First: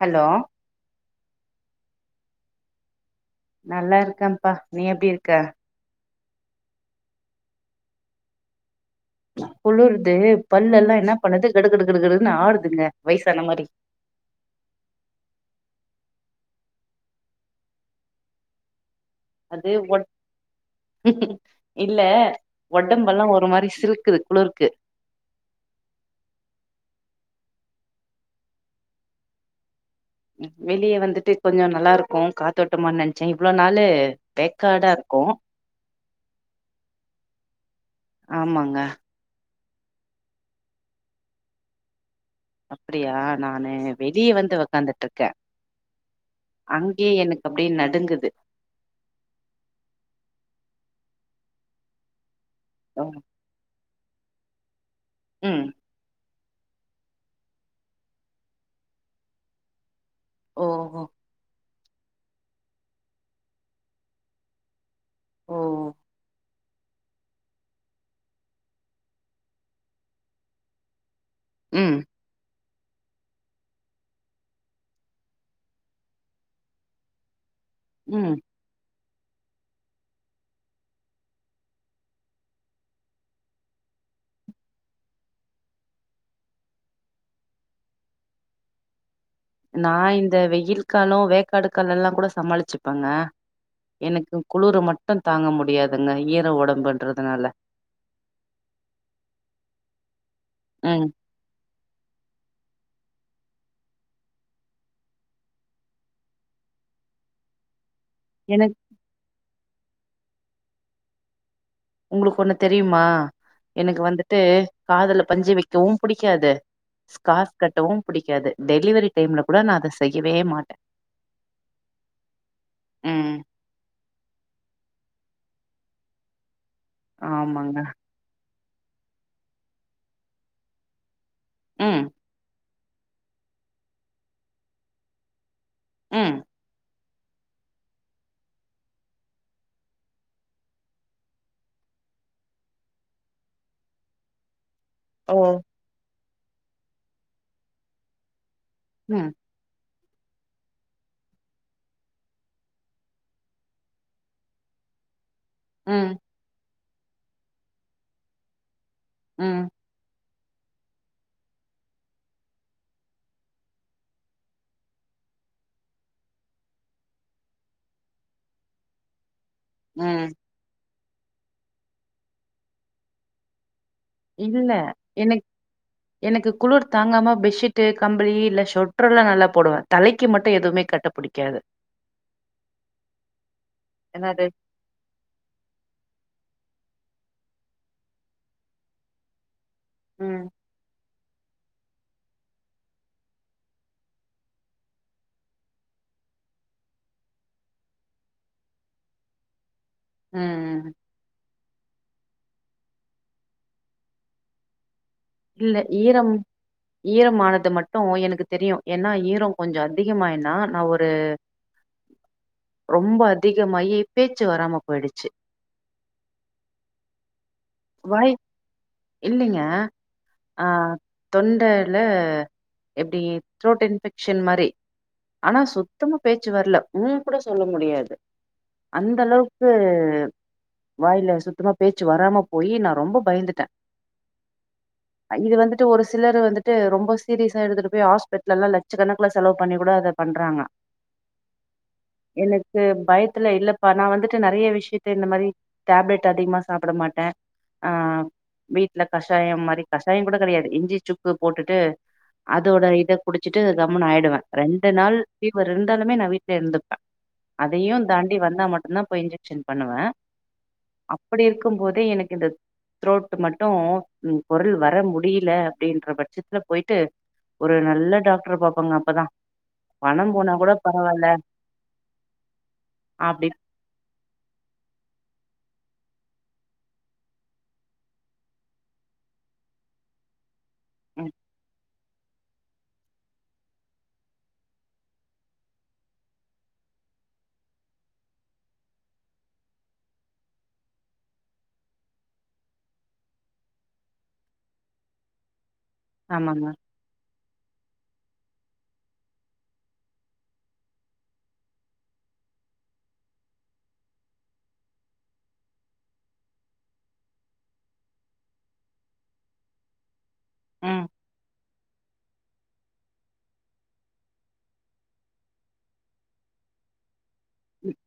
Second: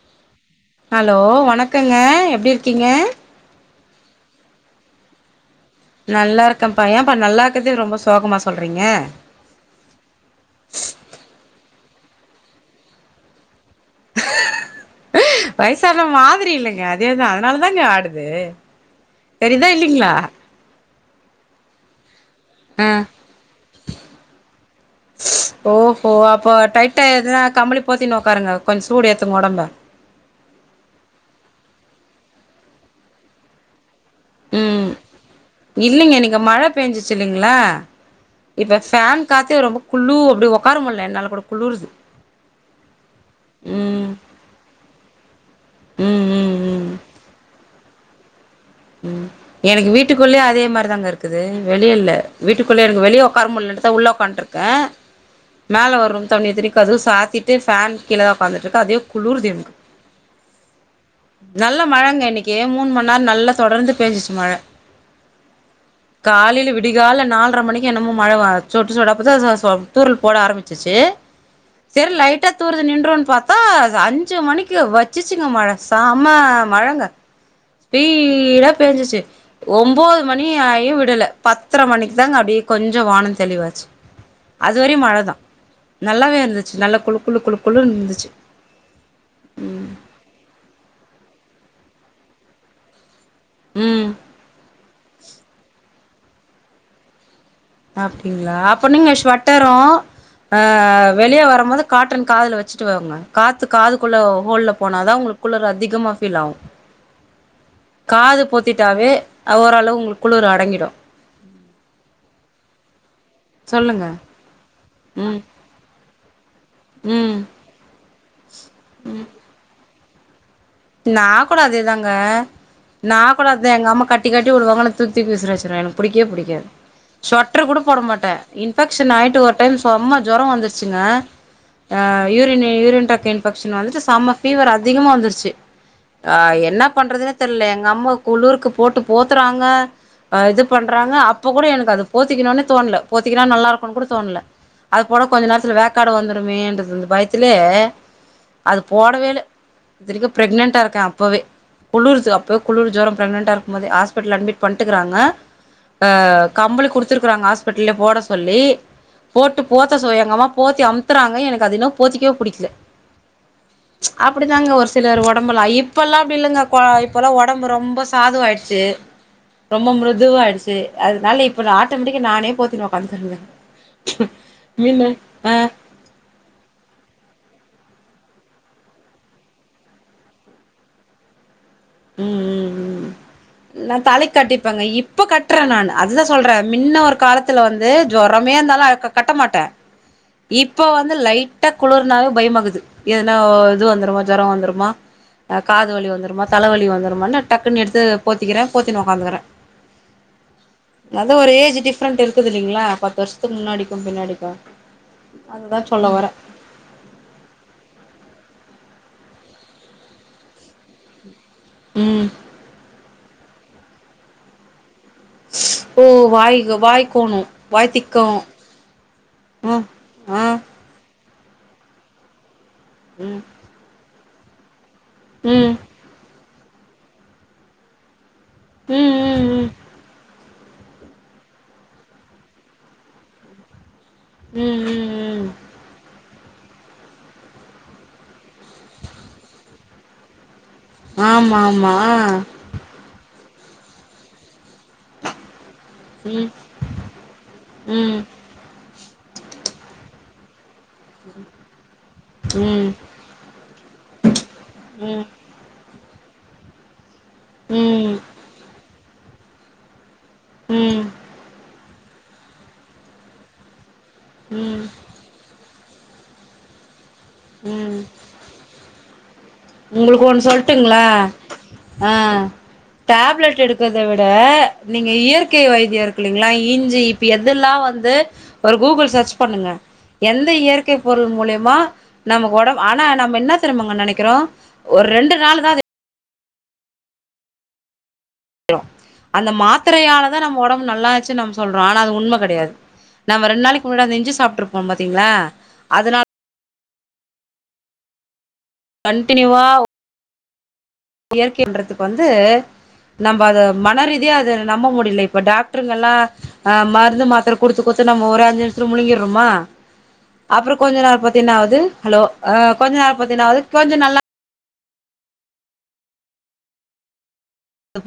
Hello hello வணக்கங்க எப்டி இருக்கீங்க நல்லா இருக்கேப்பா நீ எப்டி இருக்க நல்லா இருக்கேப்பா ஏப்பா நல்லா இருக்றதே ரொம்ப சோகமா சொல்றீங்க குளூறுது பல்லெல்லா என்னா பண்ணுது கிடு கிடு கிடுதுன்னு ஆடுதுங்க வயசான மாரி வயசான மாதிரி இல்லங்க அதேதா அதனாலதாங்க ஆடுது தெரிதா அது ஒன் இல்லைங்களா இல்ல ஆ ஒடம்பெல்லா ஒரு மாரி சிலுக்குது குளிருக்கு ஓஹோ அப்போ டைட்டா எதுனா கம்ளி போத்தினு ஒக்காருங்க கொஞ்ச் சூடேத்துங்க உடம்ப வெளிய வந்துட்டு கொஞ்சோ நல்லாருக்கு காத்தோட்டமானு நெனச்சே இவ்ளோ நாலு வெக்காடாருக்கு இல்லிங்க நீங்க மழ பேஞ்சிச்சி இல்லைங்ளா இப்ப ஆமாங்க ஃபேன் காத்தே ரொம்ப குளூ அப்டி உக்கார முடில என்னால கூட குழூறுது அப்டியா நானு வெளிய வந்து ஒக்காந்துட்ருக்கே ம் ம் ம் அங்கயே எனக்கு அப்டியே நடுங்குது ம் எனக்கு வீட்டுக்குள்ளயே அதேமாரி தாங்க இருக்குது வெளிய இல்ல வீட்டுக்குள்ளே ஓ, எனக்கு வெளிய ஒக்காரமுள்ளன்ட்டு தா உள்ள உக்காண்ட்ருக்கே ம் மேல ஒரூம் இத்தண்ணியு கதவ சாத்திட்டு ஃபேன் கீழ தா உக்காந்துட்ருக்கே அதுவே குளுருது எனக்கு ஓஹோ நல்ல மழங்க இன்னைக்கு மூன் மண் நேரோ நல்லா தொடர்ந்து பேஞ்சுச்சு மழ ஓ காலில விடிகால்ல நால்ர மணிக்கு என்னமோ மழ சொட்டு சொட்டாப்பதா சொ சோ தூரள் போட ஆரமிச்சிச்சி ம் செரி லைட்டா தூர்ரது நின்றுன்னு பாத்தா அஞ்சு மணிக்கு வச்சிச்சிங்க மழ சம்ம மழங்க ம் ஸ்பீடா பேஞ்சுச்சு ஒம்போது மணி ஆயு விடல பத்ர மணிக்கு தாங்க அப்டியே கொஞ்ச வானோ தெளிவாச்சு அதுவரையு மழதா நல்லாவே இருந்துச்சு நல்லா குளு குளு குளு குளுன் இருந்துச்சு நா இந்த வெயில் காலோ வேக்காடு காலோல்லா கூட சமாளிச்சுப்பேங்க ம் எனக்கு குளுறு மட்டு தாங்க முடியாதுங்க ஈர ஒடம்புன்றதுனால அப்டிங்களா அப்ப நீங்க ஸ்வட்டரு ம் அஹ் வெளிய வரும்போது காட்டன் காதுல வச்சுட்டு வரணு காத்து காதுக்குள்ள ஹோல்ல போனாதா உங்களுக்கு குளுறு அதிகமா ஃபீல் ஆவு காத எனக்கு பொத்திட்டாவே ஓரளவு உங்களுக்கு குளுர் அடங்கிடு உங்களுக்கு ஒண்ணு தெரிமா எனக்கு சொல்லுங்க வந்துட்டு காதுல ம் பஞ்சு வைக்கவு புடிக்காது ம் ஸ்கார்ஃப் கட்டவு புடிக்காது டெலிவரி டைம்ல கூட நா அத செய்யவே மாட்டே நா கூட அதேதாங்க நா ம் கூட தா எங்க அம்மா கட்டிக்கட்டி வுடுவாங்க நா தூக் தூக்கி விசிறி அச்சிருவே எனக்கு புடிக்கவே புடிக்காது ஷொட்ரு ஆமாங்க கூட போட மாட்டே இன்ஃபெக்ஷன் ஆகிட்டு ஒரு டைம் செம்ம ஜொரோ வந்துச்சுங்க ம் யூரின் யூரின் டக் இன்ஃபெக்ஷன் வந்துட்டு செம்ம ஃபீவர் அதிகமா வந்துருச்சு ம் ஆ என்ன பண்றதுன்னே தெர்ல எங்க அம்மா குளூருக்கு போட்டு போத்துறாங்க இது பண்றாங்க அப்ப கூட எனக்கு அது போத்திக்கணுனே தோண்ல போத்திக்னா நல்லா இருக்குனு கூட தோண்ல அது போட்டா ஓ கொஞ்சோ நேரத்தில வேக்காடு வந்துடுமேன்றுது இந்த பயத்திலே அது ம் போடவேல இத்தனைக்கு பிரெக்னன்டா இருக்கே அப்பவே குளிர்து அப்போ குளிர் ஜோரோ பிரெகனன்டா இருக்கு போதே ஹாஸ்பிடல்ல அட்மிட் பண்ட்டுக்குறாங்க ம் கம்பளி கொடுத்துருக்கறாங்க ஹாஸ்பிட்டலே போட சொல்லி போட்டு ம் போ போத்த சொ எங்கம்மா போத்தி அமுத்துறாங்க எனக்கு அதென்னவோ போத்திக்கவே புடிக்ல அப்படி தாங்க ஒருஸ் சிலர் ஒடம்புலா இப்பலா அப்டி இல்லைங்க இப்போல்லா ஒடம்பு ரொம்ப சாதுவா ஆயிடுச்சு ரொம்ப ம் மிருதுவா ஆயிடுச்சு அதனால இப்ப நா ஆட்டோமேட்டிக்கா நானே போத்தி உக்காந்துட்டு இருந்தே இல்ல எனக்கு எனக்கு குளிர் தாங்காம பெட்ஷீட்டு, கம்பளி, இல்ல ஷொட்டர்ல்லா நல்லா போடுவே தலைக்கு மட்டு எதுமே கட்ட பிடிக் காது ம் ம் ம் நா தலைக் என்னது கட்டி இப்பங்க இப்ப கட்டுறே நானு அதுதா சொல்றே மின்ன ஒரு காலத்துல வந்து ஜொரமே இருந்தாலு அத கட்ட மாட்டே ம் இப்ப வந்து லைட்டா குளிர்னாலே பயமாகுது எதுனா இது வந்துருமோ ஜொரோ வந்துருமா காது வலி வந்துருமா தலவலி வந்துருமோன்னு டக்குன்னு எடுத்து போத்திக்கிறே போத்தினு உக்காந்துக்கிறே அ அ அ அதே ஒரே ஏஜ் டிஃப்ரெண்ட் இருக்குதுல்லைங்களா பத்து வருஷத்துக்கு முன்னாடிக்கும் பின்னாடிக்கும் இல்ல ஈரம் ஈரம்மானது மட்டும் எனக்கு தெரியு ஏன்னா ஈரம் கொஞ்சோ அதிகமாயினா நா ஒரு ம் ரொம்ப அதிகமாயி பேச்சு வராம போயிடுச்சு ஓ வாய் வாய்கோணும் வாய் இல்லைங்க ம் ஆ தொண்டைல எப்டி ம் த்ரோட் இன்ஃபெக்ஷன் மாரி ஆனா ம் சுத் சுத்தமா பேச்சு வரல உம் கூட சொல்ல முடியாது ம் அந்த ம் அளவுக்கு வாயில சுத்தமா பேச்சு வராம போயி நா ரொம்ப பயந்துட்டே ம் ம் ம் ம் இது வந்துட்டு ஒரு சிலர் வந்துட்டு ரொம்ப சீரியஸா எடுத்துட்டு போய் ஹாஸ்பிடல் எல்லா லட்சக்கணக்கல செலவு பண்ணிக் கூட அத பண்றாங்க ஆமாம்மா ஆ எனக்கு பயத்துல இல்லப்பா நா வந்துட்டு நெறைய விஷயத்த இந்த மாரி டேப்லெட் ம் அதிகமா சாப்ட மாட்டே ஆ ம் வீட்ல கஷாயம் மாரி கஷாயோ கூட கெடையாது இஞ்சி சுக்கு போட்டுட்டு அதோட ம் இத குடிச்சிட்டு கம்முனு ஆயிடுவே. ரெண்டு ம் நாள் ம் ஃபீவர் இருந்தாலுமே நா வீட்ல இருந்துப்பே ம் அதையு ம் தாண்டி வந்தா மட்டும்தா போய் இன்ஜெக்ஷன் பண்ணுவே ம் அப்படி இருக்கு போதே எனக்கு இந்த த்ரோட் மட்டும் குரல் ம் வர முடியல அப்படின்ற பற் சிட்டில போயிட்டு ஒரு ம் நல்ல டாக்டர பாப்பங்க அப்பதா உங்களுக்கு பணம் ஒண்ணு போனா கூட சொல்லுட்டுங்களா பரவால்ல ஆ அப்படி டேப்லெட் எடு இருக்கறத விட நீங்க இயற்கை வைத்தியோ இருக்கு இல்லீங்களா இஞ்சி இப்ப எதெல்லா வந்து ஒரு கூகுள் சர்ச் பண்ணுங்க எந்த இயற் இயற்கை ம் பொருள் மூலியமா நமக்கு ஒடம் ஆனா நம்ம என்ன தெரியுமா நெனைக்கிறோ ஒரு ரெண்டு நாள் தா அத அந்த மாத்திரையாலதா நம்ம ஒடம்பு நல்லாச்சு நம்ம சொல்றோ ஆனா அது உண்மை கெடையாது நம்ம ரெண்டு நாளைக்கு முன்ன அந்த இஞ்சு சாப்பிட்டுருப்போ பாத்தீங்களா அதனால ஆமாங்க கண்டினியூவா இயற்கை என்றது வந்து நம்ம அதை மனரீதியா அதை நம்ப முடியல இப்ப டாக்டருங்க எல்லாம் ஆ மருந்து மாத்திரை கொடுத்து கொடுத்து நம்ம ஒரு அஞ்சு நிமிஷத்துல முழுங்கிடுறோமா அப்புறம் கொஞ்சம் ம் நாள் பாத்தினா என்னாவுது ஹலோ அ கொஞ்சம் நாள் பாத்தினா என்னால வது கொஞ்சம் நல்லா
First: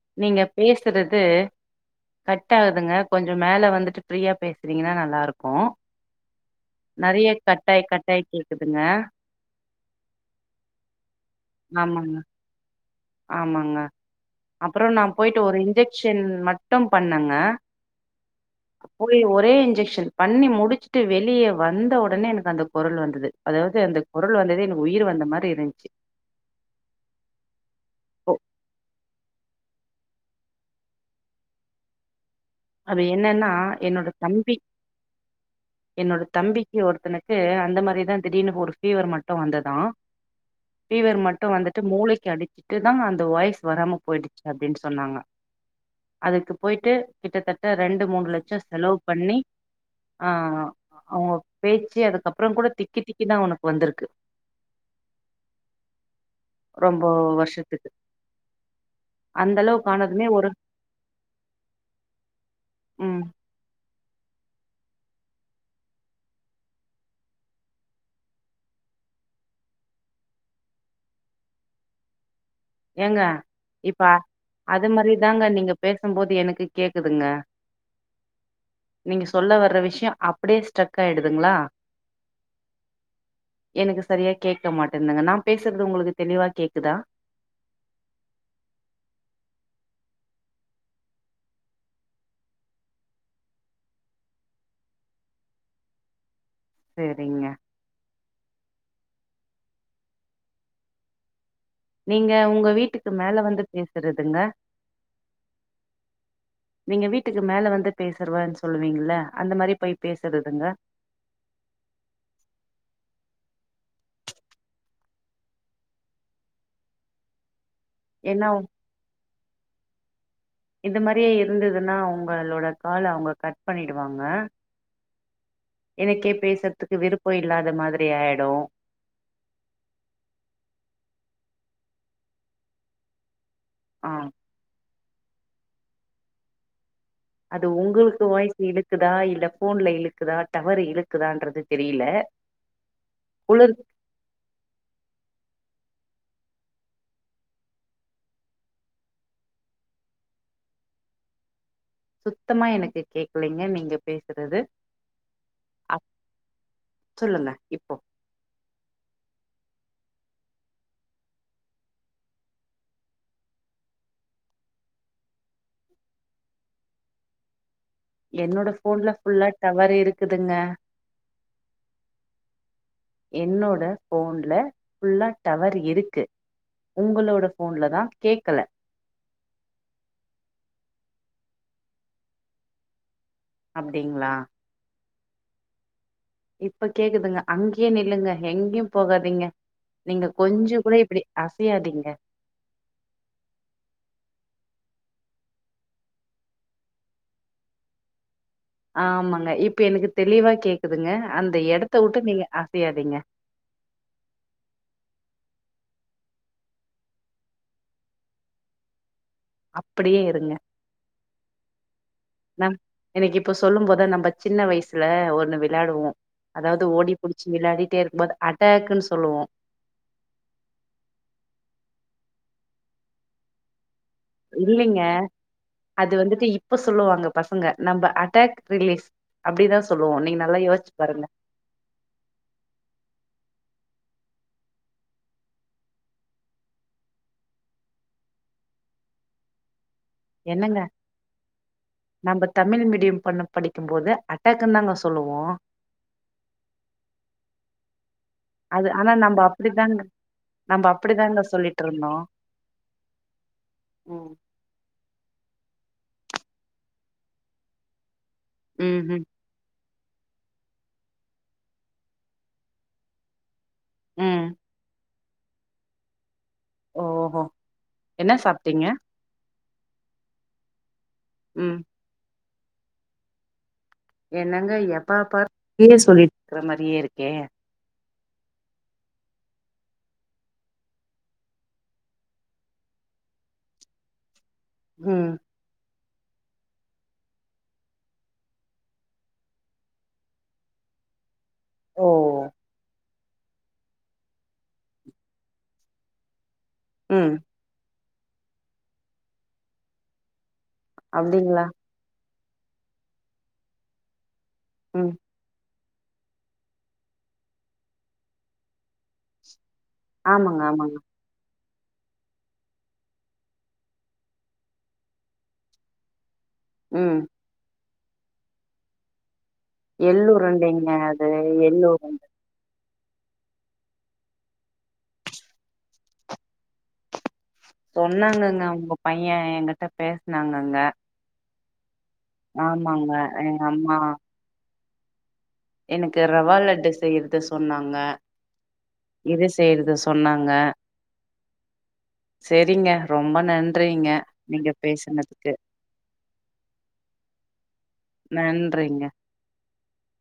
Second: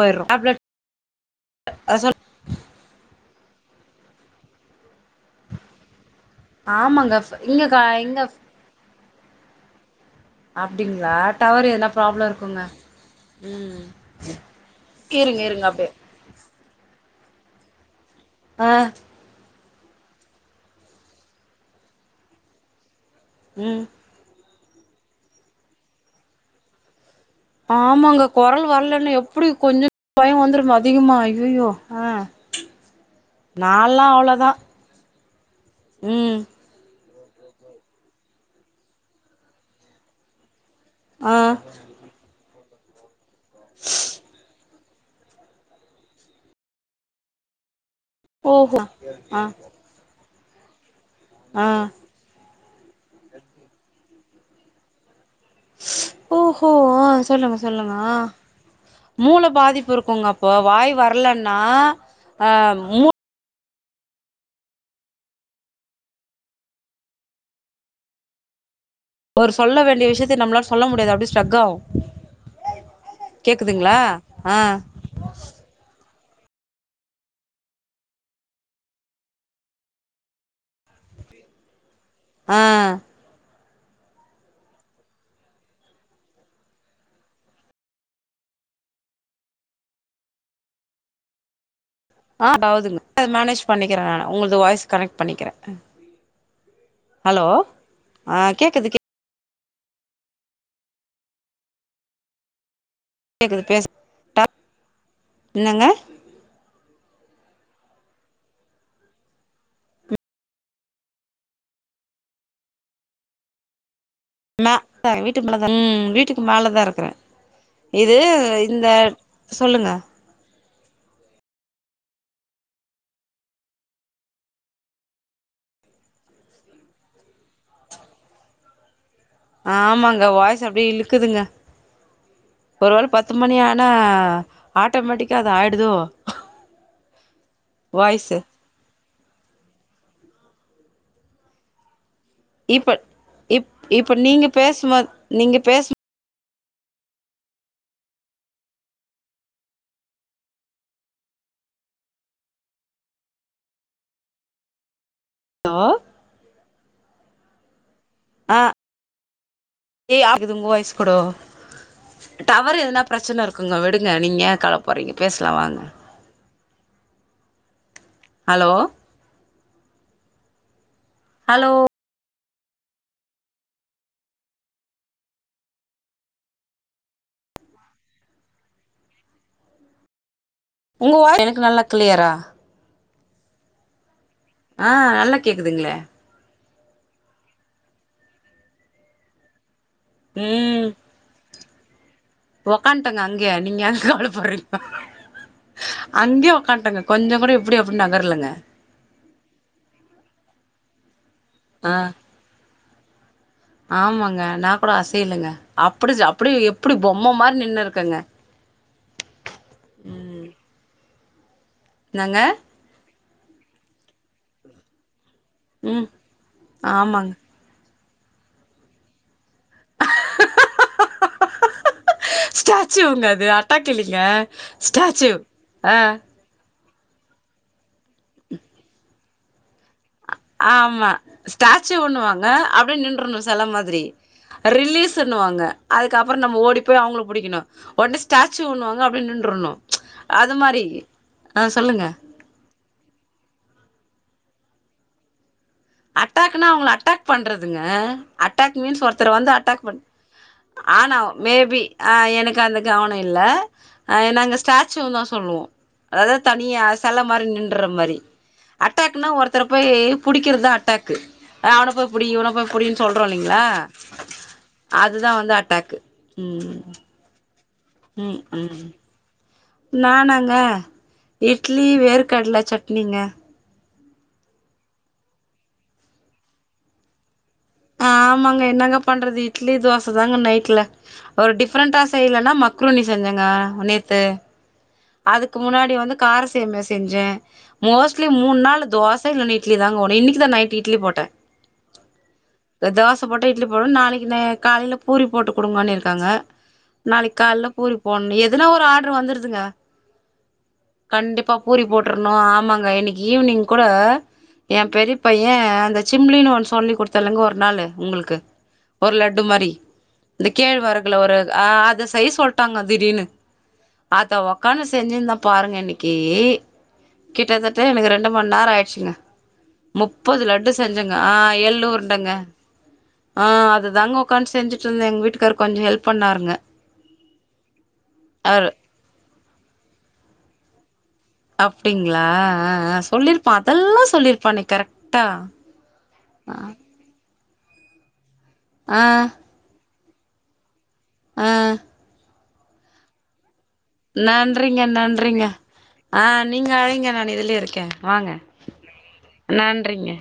போயிடுறோம் நீங்க டேப்லெட் பேசுறது சொல் கட் கட் ஆகுதுங்க கொஞ்ச மேல வந்துட்டு ஃப்ரீயா பேசுறீங்கன்னா நல்லா இருக்கும் ஆமாங்க நெறைய இங்கக்கா கட்டாகி இங்க கட்டாகி கேக்குதுங்க அப்டிங்களா டவர் ஏதென்னா ஆமாங்க ப்ராப்ளம் இருக்குங்க ம் அப்பற நா போயிட்டு ஒரு இன்ஜெக்ஷன் மட்டும் பண்ணங்க ஆ போய் ஒரே இன்ஜெக்ஷன் பண்ணி முடிச்சுட்டு வெளியே வந்த உடனே எனக்கு அந்த குரல் வந்தது அதாவது ம் அந்த குரல் வந்ததே எனக்கு உயிர் வந்த மாதிரி இருந்துச்சு ஆமாங்க ஓ குரல் வரலன்னா எப்டி கொஞ்ச பய வந்துரு அதிகமா அய்யயோ ஆ அது என்னன்னா நால்லா என்னோட அவ்ளோதா தம்பி என்னோட ம் தம்பி தம்பி ஒருத்தர்னுக்கு அந்த மாதிரிதா திடீர்னு ஒரு ஃபீவர் மட்டும் வந்துதா ஃபீவர் ஆ மட்டும் வந்துட்டு மூளைக்கு அடிச்சு இதுதா அந்த வாய்ஸ் வராம போயிடுச்சு அப்டின்னு சொன்னாங்க அதுக்கு போயிட்டு கிட்டத்தட்ட இரண்டு மூணு லட்ச ஓஹோ செலவு பண்ணி ஆ ஆஹ் அவங்க ஆ பேச்சு அதுக்கு அப்பற கூட திக்கி திக்கிதா அவனுக்கு வந்து இருக்கு ஓஹோ அ ரொம்ப சொல்லுங்க வருஷத்துக்கு சொல்லுங்க அஹ் மூள அந்த அளவுக்கு பாதிப்பு இருக்குங்க ஆனதுமே ஒரு அப்ப வாய் வர இல்லனா அ மூ ம் ஒரு சொல்ல வேண்டிய விஷயத்த நம்மளால சொல்ல முடியாது அப்டியே ஸ்ட்ரக் ஆகு ஏங்க கேக்குதுங்களா இப்ப ஆ அது மாதிரி தாங்க நீங்க பேசும் போது எனக்கு கேக்குதுங்க நீங்க சொல்ல வரற விஷய அப்டியே ஸ்டக் ஆயிடுதுங்களா ஆஹ் எனக்கு சரியா கேட்க மாட்டதுன்ங்க நா பேசுறது உங்களுக்கு தெளிவா கேக்குதா ஆஹ் அதாவதுங்க அது மேனேஜ் பண்ணிக்கிற நானு உங்களது வாய்ஸ் கனெக்ட் பண்ணிக்கிற ஹலோ சரிங்க அஹ் கேக்குது கேக் நீங்க உங்க வீட்டுக்கு மேல வந்து கேக்குது பேசு பேசுறதுங்க என்னங்க நீங்க வீட்டுக்கு மேல வந்து பேசுறவன்னு சொல்லுவீங்கள அந்த மாதிரி போய் பேசுறதுங்க நா வீட்டு மேல்தா ம் ம் வீட்டுக்கு மேல தா இருக்குற இது ஏன்னா இந்த சொல்லுங்க இது மாதிரியே இருந்ததுன்னா உங்களோட கால்ல அவங்க கட் பண்ணிடுவாங்க எனக்கே பேசறதுக்கு விருப்ப இல்லாத மாதிரி ஆயிடு ஆமாங்க வாய்ஸ் அப்டி இழுக்குதுங்க ஒருவேள பத்து மணி ஆகு ஆனா ஆ ஆட்டோமேட்டிக்கா அது ஆயிடுதோ அது உங்களுக்கு வாய்ஸு வாய்ஸ் இழுக்குதா இல்ல போன்ல இழுக்குதா டவர் இழுக்குதான்றது தெரில இப்ப இப்ப நீங்க பேசும் போது நீங்க பேசும் சுத்தமா எனக்கு கேக்கலங்க நீங்க பேசுறது சொல்லுங்க இப்போ அஹ் ஏய் ஆகுது உங்க வயசு கூட டவரு ஏதென்னா பிரச்சன இருக்குங்க விடுங்க நீங்க ஏய கவலைபடுறீங்க பேசலா வாங்க [inaudible] என்னோட ஹலோ போன்ல ஃபுல்லா டவர்ரு இருக்குதுங்க ஹலோ என்னோட ஃபோனல ஃபுல்லா டவர் இருக்கு உங்களோட ஃபோன்ல தா கேட்கல உங்க வாய் எனக்கு நல்லா கிளியரா அப்டிங்ளா ஆ நல்லா கேக்குதுங்ளே இப்ப கேக்குதுங்க அங்கயே நில்லுங்க எங்யும் போகாதீங்க நீங்க கொஞ்சொ கூட இப்டி அசயாதீங்க ஒக்கான்ட்டெங்க அங்யே நீங்க ஏ கவலப்பர்றீங்க அங்யே ஒக்கான்ட்டங்க கொஞ்ச கூட இப்புடி அப்டி நகர்லங்க ஆமாங்க இப்ப எனக்கு தெளிவா கேக்குதுங்க அந்த ஆ எடத்த விட்டு நீங்க அசயாதீங்க ஆமாங்க நா கூட அசையலங்க அப்புடிஜ அப்புடி எப்புடி பொம்ம மாரி நின்னுருக்கெங்க அப்புடியே இருங்க னாங்க எனக்கு இப்ப சொல்லும் போத நம்ம சின்ன வயசுல ஒன்னு ம் விளாடுவோ அதாவ்து ஓடி ஆமாங்க புடிச்சு விளாடிட்டே இருக்கும்போது அட்டாக்குன் சொல்லுவோ ஸ்டாச்சூவ்ங்க அது அ ட்டாக்கில்லிங்க ஸ்டாச்சுவ் அ ப்ப சொல்லுவாங்க பசங்க நம்ப அட்டாக் ரிலீஸ் அப்டிதா சொல்லுவோ நீங்க நா ஆமா ஸ்டாச்சுவ்னுவாங்க அப்டி நின்றுனு செல மாதிரி ரிலீஸுன்னுவாங்க அதுக்கப்ற நம்ம ஓடி போய் அவுங்கள புடிக்கனு ஒட்னே ஸ்டாச்சூவ்னுவாங்க அப்டி நின்றனு என்னங்க நம்ப தமிழ் மீடியம் பண்ண படிக்கும்போது அட்டாக்குன் தாங்க சொல்லுவோ அட்டாக்னா அவுங்கள அட்டாக் பண்றதுங்க அட்டாக் அது மீன்ஸ் ஆனா ஒருத்தர நம்ம வந்து அட்டாக் பண் அப்டிதாங்க நம்ம ஆனா அப்டிதாங்க மேபி சொல்லிட்டு இருந்தோ ஆ எனக்கு அந்த கவனொ இல்ல அ ம் என் நாங்க ஸாச்சூன் தா சொல்லுவோ அதா தனியா செல மாரி நின்ற மாரி ம் அட்டாக்னா ஒரு த்தர போய் புடிக்கிறதுதா அட்டாக்கு அவன போய் புடி இவன போய் புடின் சொல்றோ இல்லிங்ளா ம் அதுதா வந்து அட்டாக்கு ம் ஓஹோ என்ன ம் ம் சாப்டீங்க? நானாங்க ம் இட்லி வேர்கடல சட்னிங்க என்னங்க எப்பா பா இதயே சொல்லிட்ருக்குற மாரியே இருக்கே ஆமாங்க என்னங்க பண்றது இட்லி தோசதாங்க நைட்ல ஒரு டிஃப்ரென்டா செய்லன்னா மக்ரூனி செஞ்செங்க நேத்து ம் அதுக்கு முன்னாடி வந்து கார சேமியா செஞ்சே மோஸ்லி மூண் நாளு தோச இல்லனா இட்லிதாங்க வோனு இன்னக்கி தா நைட்டு இட்லி போட்டே ஓ தோச போட்டா‌ இட்லி போடு நாளைக்கி ந காலைல பூரி போட்டு குடுங்கன் இருக்காங்க ம் நாளைக் கால்ல பூரி போட்னு எதுனா ஒரு ஆட்ரு வந்துருதுங்க கண்டிப்பா அப்டிங்களா பூரி போட்ருனு ஆமாங்க இன்னக்கி ஈவினிங் கூட ஏ ம் பெரிய பை யே அந்த சிம்லின் ஒன்னு சொல்லி குடுத்தேல்லங்க ஒரு நாளு உங்ளுக்கு ஒரு லட்டு மாரி இந்த ஆமாங்க ஆமாங்க கேழ்வரகுல ஒரு ஆ அத செய்ய சொல்ட்டாங்க திடீனு அத்த ஒ க்காந்து செஞ்சுந்தே பாருங்க இன்னக்கி ம் கிட்டத்தட்ட எனக்கு ரெண்டு மண்நேர ஆயிட்ச்சுங்க முப்பது லட்டு எள்ளுருண்டைங்க செஞ்செங்க அது ஆ எள்ளு எள்ளுரு உருண்டங்க ஆ அதுதாங்க உக்காந் செஞ்சுட்ருந்தே எங்க வீட்டுக்கார் கொஞ்ச ஹெல்ப் பண்ணாருங்க சொன்னாங்கங்க அவரு உங்க பைய எங்கிட்ட பேசுனாங்கங்க அப்டிங்ளா அ அ ஆமாங்க சொல்லிருப்பா எங்க அம்மா அதெல்லா சொல்லிருப்பானே கரெக்டா எனக்கு ரவா லட்டு செய்யறது சொன்னாங்க ஆ இரு [unintelligible] செய்றது சொன்னாங்க ஆ செரிங்க ரொம்ப நன்றிங்க நீங்க நன்றிங்க நன்றிங்க பேசுனதுக்கு ஆ நீங்க அழைங்க நானு இதுலயே இருக்கே வாங்க நன்றிங்க நன்றிங்க